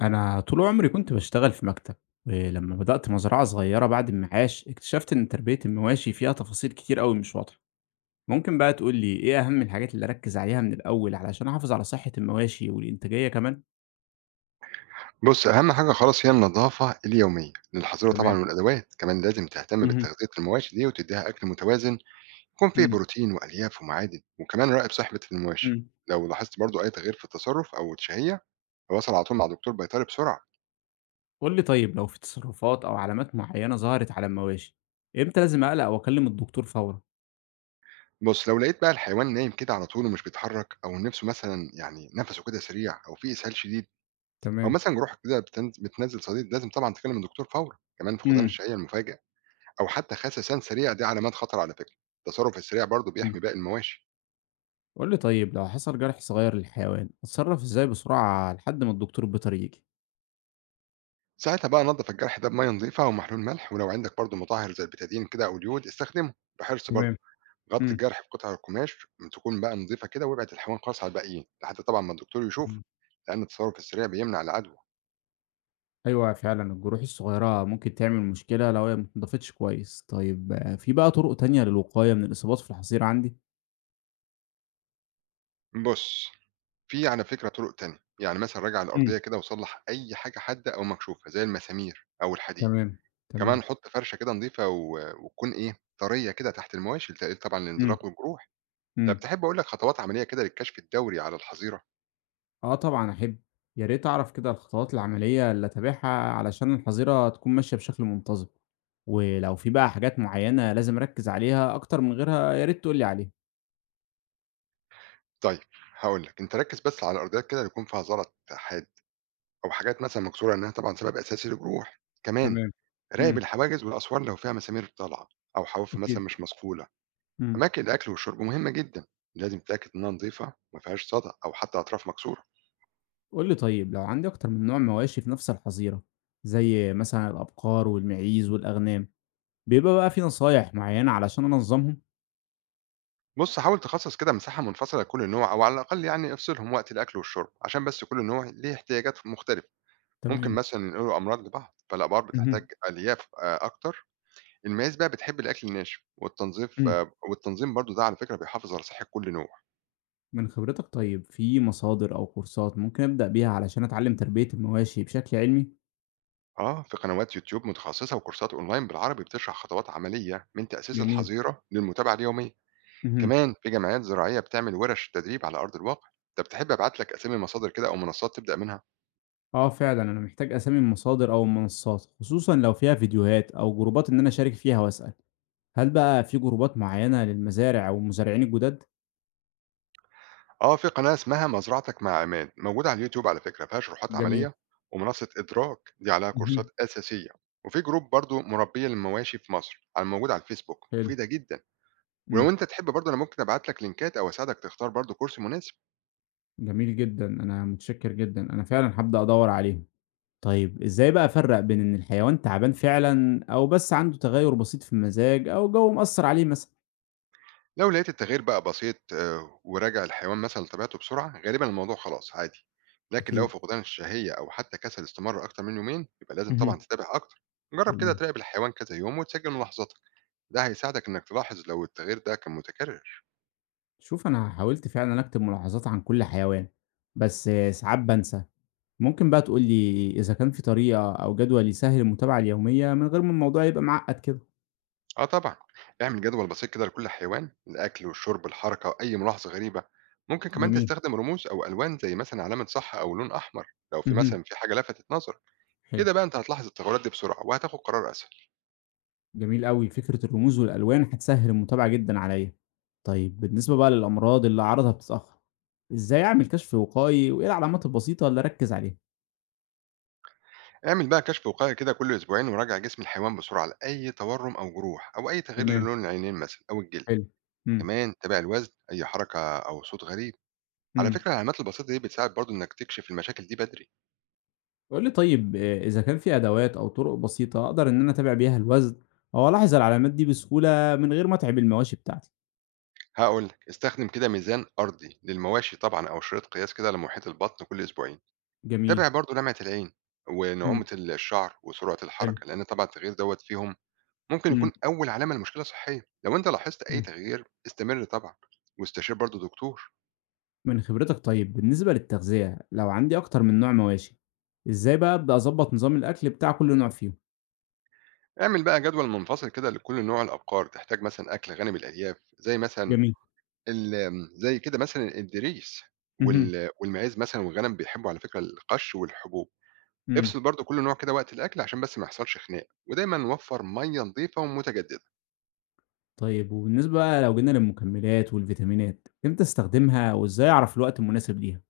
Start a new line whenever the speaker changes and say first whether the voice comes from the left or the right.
left: أنا طول عمري كنت باشتغل في مكتب، ولما بدأت مزرعة صغيرة بعد المعاش اكتشفت إن تربية المواشي فيها تفاصيل كتير أوي مش واضحة، ممكن بقى تقول لي إيه أهم الحاجات اللي أركز عليها من الأول علشان أحافظ على صحة المواشي والإنتاجية كمان؟
right: بُص، أهم حاجة خلاص هي النضافة اليومية للحظيرة
left: تمام.
right: طبعًا والأدوات، كمان لازم تهتم
left: اهم.
right: بتغذية المواشي دي وتدّيها أكل متوازن يكون فيه
left: إمم.
right: بروتين وألياف ومعادن، وكمان راقب صحبة المواشي،
left: إمم.
right: لو لاحظت برضه أي تغيير في التصرف أو الشهية تواصل على طول مع دكتور بيطري بسرعة.
left: قُل لي طيب لو في تصرفات أو علامات معينة ظهرت على المواشي، إمتى لازم أقلق وأكلم الدكتور فورًا؟
right: بُص، لو لقيت بقى الحيوان نايم كده على طول ومش بيتحرك أو نِفسه مثلًا يعني نَفَسه كده سريع أو فيه إسهال شديد أو
left: تمام.
right: مثلًا جروحك كده بتنزّل صديد لازم طبعًا تكلم الدكتور فورًا، كمان فقدان
left: إمم.
right: الشهية المفاجئ أو حتى خسسان سريع دي علامات خطر على فكرة، التصرف السريع برضه
left: إمم.
right: بيحمي باقي المواشي.
left: قُل لي طيب لو حصل جرح صغير للحيوان، أتصرف إزاي بسرعة لحد ما الدكتور البيطري ييجي؟
right: ساعتها بقى نضف الجرح ده بميه نظيفه ومحلول ملح ولو عندك برضو مطهر زي البتادين كده او اليود استخدمه بحرص برضو
left: تمام.
right: غطي
left: إمم.
right: الجرح بقطع القماش تكون بقى نظيفه كده وابعد الحيوان خالص على الباقيين لحد طبعا ما الدكتور يشوف
left: إمم.
right: لان التصرف السريع بيمنع العدوى.
left: أيوه فعلًا الجروح الصغيرة ممكن تعمل مشكلة لو هي ما اتنضفتش كويس. طيب آه، في بقى طرق تانية للوقاية من الإصابات في الحصير عندي؟
right: بص، في على فكره طرق تانية يعني مثلا راجع
left: إمم.
right: الارضيه كده وصلح اي حاجه حاده او مكشوفه زي المسامير او الحديد،
left: تمام،
right: كمان
left: تمام.
right: حط فرشه كده نظيفه و- وتكون ايه طريه كده تحت المواشي لتقليل طبعا
left: إمم،
right: الانزلاق والجروح. طب
left: إمم.
right: تحب اقول لك خطوات عمليه كده للكشف الدوري على الحظيره؟
left: آه طبعًا أحب، يا ريت أعرف كده الخطوات العملية اللي أتابعها علشان الحظيرة تكون ماشية بشكل منتظم، ولو في بقى حاجات معينة لازم أركّز عليها أكتر من غيرها يا ريت تقول لي عليها.
right: طيب، هاقول لك، أنت ركّز بس على الأرضيات كده اللي يكون فيها زلط حاد أو حاجات مثلًا مكسورة لأنها طبعًا سبب أساسي للجروح، كمان
left: تمام.
right: راقب
left: إمم.
right: الحواجز والأسوار لو فيها مسامير طالعة أو حواف
left: أكيد.
right: مثلًا مش مصقولة،
left: إمم.
right: أماكن الأكل والشرب مهمة جدًا، لازم تتأكد إنها نضيفة وما فيهاش صدى أو حتى أطراف مكسورة،
left: قُل لي طيب لو عندي أكتر من نوع مواشي في نفس الحظيرة، زي مثلًا الأبقار والمعيز والأغنام، بيبقى بقى في نصايح معيّنة علشان أنظّمهم؟
right: بُص حاول تخصص كده مساحة منفصلة لكل نوع أو على الأقل يعني افصلهم وقت الأكل والشرب، عشان بس كل نوع ليه احتياجات مختلفة، ممكن
left: تمام.
right: مثلًا ينقلوا أمراض لبعض، فالأمراض
left: اهم.
right: بتحتاج ألياف أكتر. الماس بقى بتحب الأكل الناشف، والتنظيف
left: إمم.
right: آه، والتنظيم برضه ده على فكرة بيحافظ على صحة كل نوع.
left: من خبرتك طيب في مصادر أو كورسات ممكن أبدأ بيها علشان أتعلّم تربية المواشي بشكل علمي؟
right: آه، في قنوات يوتيوب متخصصة وكورسات أونلاين بالعربي بتشرح خطوات عملية من تأسيس
left: جميل.
right: الحظيرة للمتابعة اليومية.
left: اهم.
right: كمان في جمعيات زراعية بتعمل ورش تدريب على أرض الواقع. أنت بتحب أبعت لك أسامي مصادر كده أو منصات تبدأ منها؟
left: آه فعلًا أنا محتاج أسامي المصادر أو المنصات، خصوصًا لو فيها فيديوهات أو جروبات إن أنا أشارك فيها وأسأل، هل بقى في جروبات معيّنة للمزارع أو المزارعين الجداد؟
right: آه، في قناة اسمها مزرعتك مع عماد موجودة على اليوتيوب على فكرة فيها شروحات
left: جميل.
right: عملية، ومنصة إدراك دي عليها كورسات
left: اهم.
right: أساسية. وفي جروب برضه مربية للمواشي في مصر على موجود على الفيسبوك
left: حلو.
right: مفيدة جدا. ولو
left: إمم.
right: أنت تحب برضه أنا ممكن أبعت لك لينكات أو أساعدك تختار برضه كورس مناسب.
left: جميل جدًا، أنا متشكر جدًا، أنا فعلًا هابدأ أدوّر عليهم. طيب إزاي بقى أفرّق بين إن الحيوان تعبان فعلًا أو بس عنده تغيُّر بسيط في المزاج أو الجو مأثّر عليه مثلًا؟
right: لو لقيت التغيير بقى بسيط آه، وراجع الحيوان مثلا لطبيعته بسرعة غالبا الموضوع خلاص عادي، لكن لو
left: أكيد.
right: فقدان الشهية أو حتى كسل استمر أكتر من يومين يبقى لازم طبعا
left: اهم.
right: تتابع أكتر، جرب كده
left: تمام.
right: تراقب الحيوان كذا يوم وتسجل ملاحظاتك، ده هيساعدك إنك تلاحظ لو التغيير ده كان متكرر.
left: شوف أنا حاولت فعلًا أكتب ملاحظات عن كل حيوان، بس ساعات بانسى. ممكن بقى تقول لي إذا كان في طريقة أو جدول يسهّل المتابعة اليومية من غير ما الموضوع يبقى معقّد كده؟
right: أه طبعا، اعمل جدول بسيط كده لكل حيوان، الأكل والشرب الحركة وأي ملاحظة غريبة، ممكن كمان
left: جميل.
right: تستخدم رموز أو ألوان زي مثلا علامة صح أو لون أحمر لو في
left: اهم.
right: مثلا في حاجة لفتت نظر.
left: حلو.
right: كده بقى انت هتلاحظ التغيرات دي بسرعه وهتاخد قرار اسهل.
left: جميل أوي، فكرة الرموز والألوان هتسهّل المتابعة جدًا عليّا. طيب بالنسبة بقى للأمراض اللي أعراضها بتتأخر، إزاي أعمل كشف وقائي وإيه العلامات البسيطة اللي أركّز عليها؟
right: اعمل بقى كشف وقائي كده كل اسبوعين وراجع جسم الحيوان بسرعه لاي تورم او جروح او اي تغيير
left: تمام،
right: للون العينين مثلا او الجلد،
left: حلو. إمم،
right: كمان تابع الوزن اي حركه او صوت غريب. على
left: إمم.
right: فكره العلامات البسيطه دي بتساعد برضو انك تكشف المشاكل دي بدري.
left: قُل لي طيب إذا كان في أدوات أو طُرق بسيطة أقدر إن أنا أتابع بيها الوزن أو ألاحظ العلامات دي بسهولة من غير ما أتعب المواشي بتاعتي؟
right: هقول لك، استخدم كده ميزان ارضي للمواشي طبعا او شريط قياس كده لمحيط البطن كل اسبوعين،
left: جميل.
right: تابع برضو لمعه العين
left: إمم.
right: ونعومه الشعر وسرعه
left: حلو.
right: الحركه لان طبعا التغيير دوت فيهم ممكن
left: إمم.
right: يكون أول علامة لمشكلة صحية. لو أنت لاحظت أي
left: إمم.
right: تغيير استمر طبعا واستشير برضو دكتور.
left: من خبرتك طيب بالنسبة للتغذية، لو عندي أكتر من نوع مواشي، إزاي بقى أبدأ أضبّط نظام الأكل بتاع كل نوع فيهم؟
right: اعمل بقى جدول منفصل كده لكل نوع، الأبقار تحتاج مثلا أكل غني بالألياف زي مثلا
left: جميل.
right: ال- آمم، زي كده مثلا الدريس،
left: اهم.
right: وال- والمعيز مثلا والغنم بيحبوا على فكرة القش والحبوب.
left: إمم.
right: افصل برضو كل نوع كده وقت الأكل عشان بس ما يحصلش خناق ودايما نوفر مية نظيفة ومتجددة.
left: طيب وبالنسبة بقى لو جينا للمكملات والفيتامينات، إمتى استخدمها وإزاي أعرف الوقت المناسب ليها؟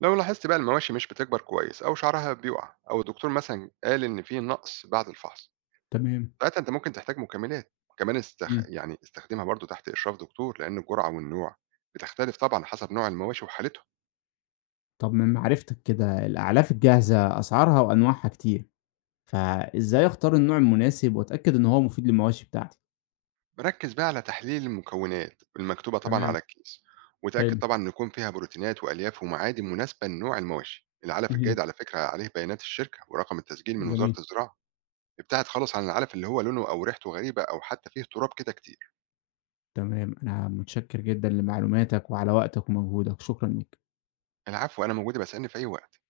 right: لو لاحظت بقى المواشي مش بتكبر كويس أو شعرها بيقع أو الدكتور مثلا قال إن في نقص بعد الفحص
left: تمام.
right: ساعتها أنت ممكن تحتاج مكملات، وكمان
left: إمم.
right: يعني استخدمها برضه تحت إشراف دكتور، لأن الجرعة والنوع بتختلف طبعًا حسب نوع المواشي وحالتهم.
left: طب من معرفتك كده الأعلاف الجاهزة أسعارها وأنواعها كتير، فإزاي أختار النوع المناسب وأتأكد إن هو مفيد للمواشي بتاعتي؟
right: ركّز بقى على تحليل المكونات المكتوبة طبعًا
left: تمام،
right: على الكيس، وتأكد
left: حلو.
right: طبعًا إن يكون فيها بروتينات وألياف ومعادن مناسبة لنوع المواشي. العلف الجيد
left: اهم.
right: على فكرة عليه بيانات الشركة ورقم التسجيل من وزارة
left: جميل.
right: الزراعة. ابتعد خالص عن العلف اللي هو لونه أو ريحته غريبة أو حتى فيه تراب كده كتير.
left: تمام، أنا متشكر جدًا لمعلوماتك وعلى وقتك ومجهودك، شكرًا ليك.
right: العفو، أنا موجودة باسألني في أي وقت.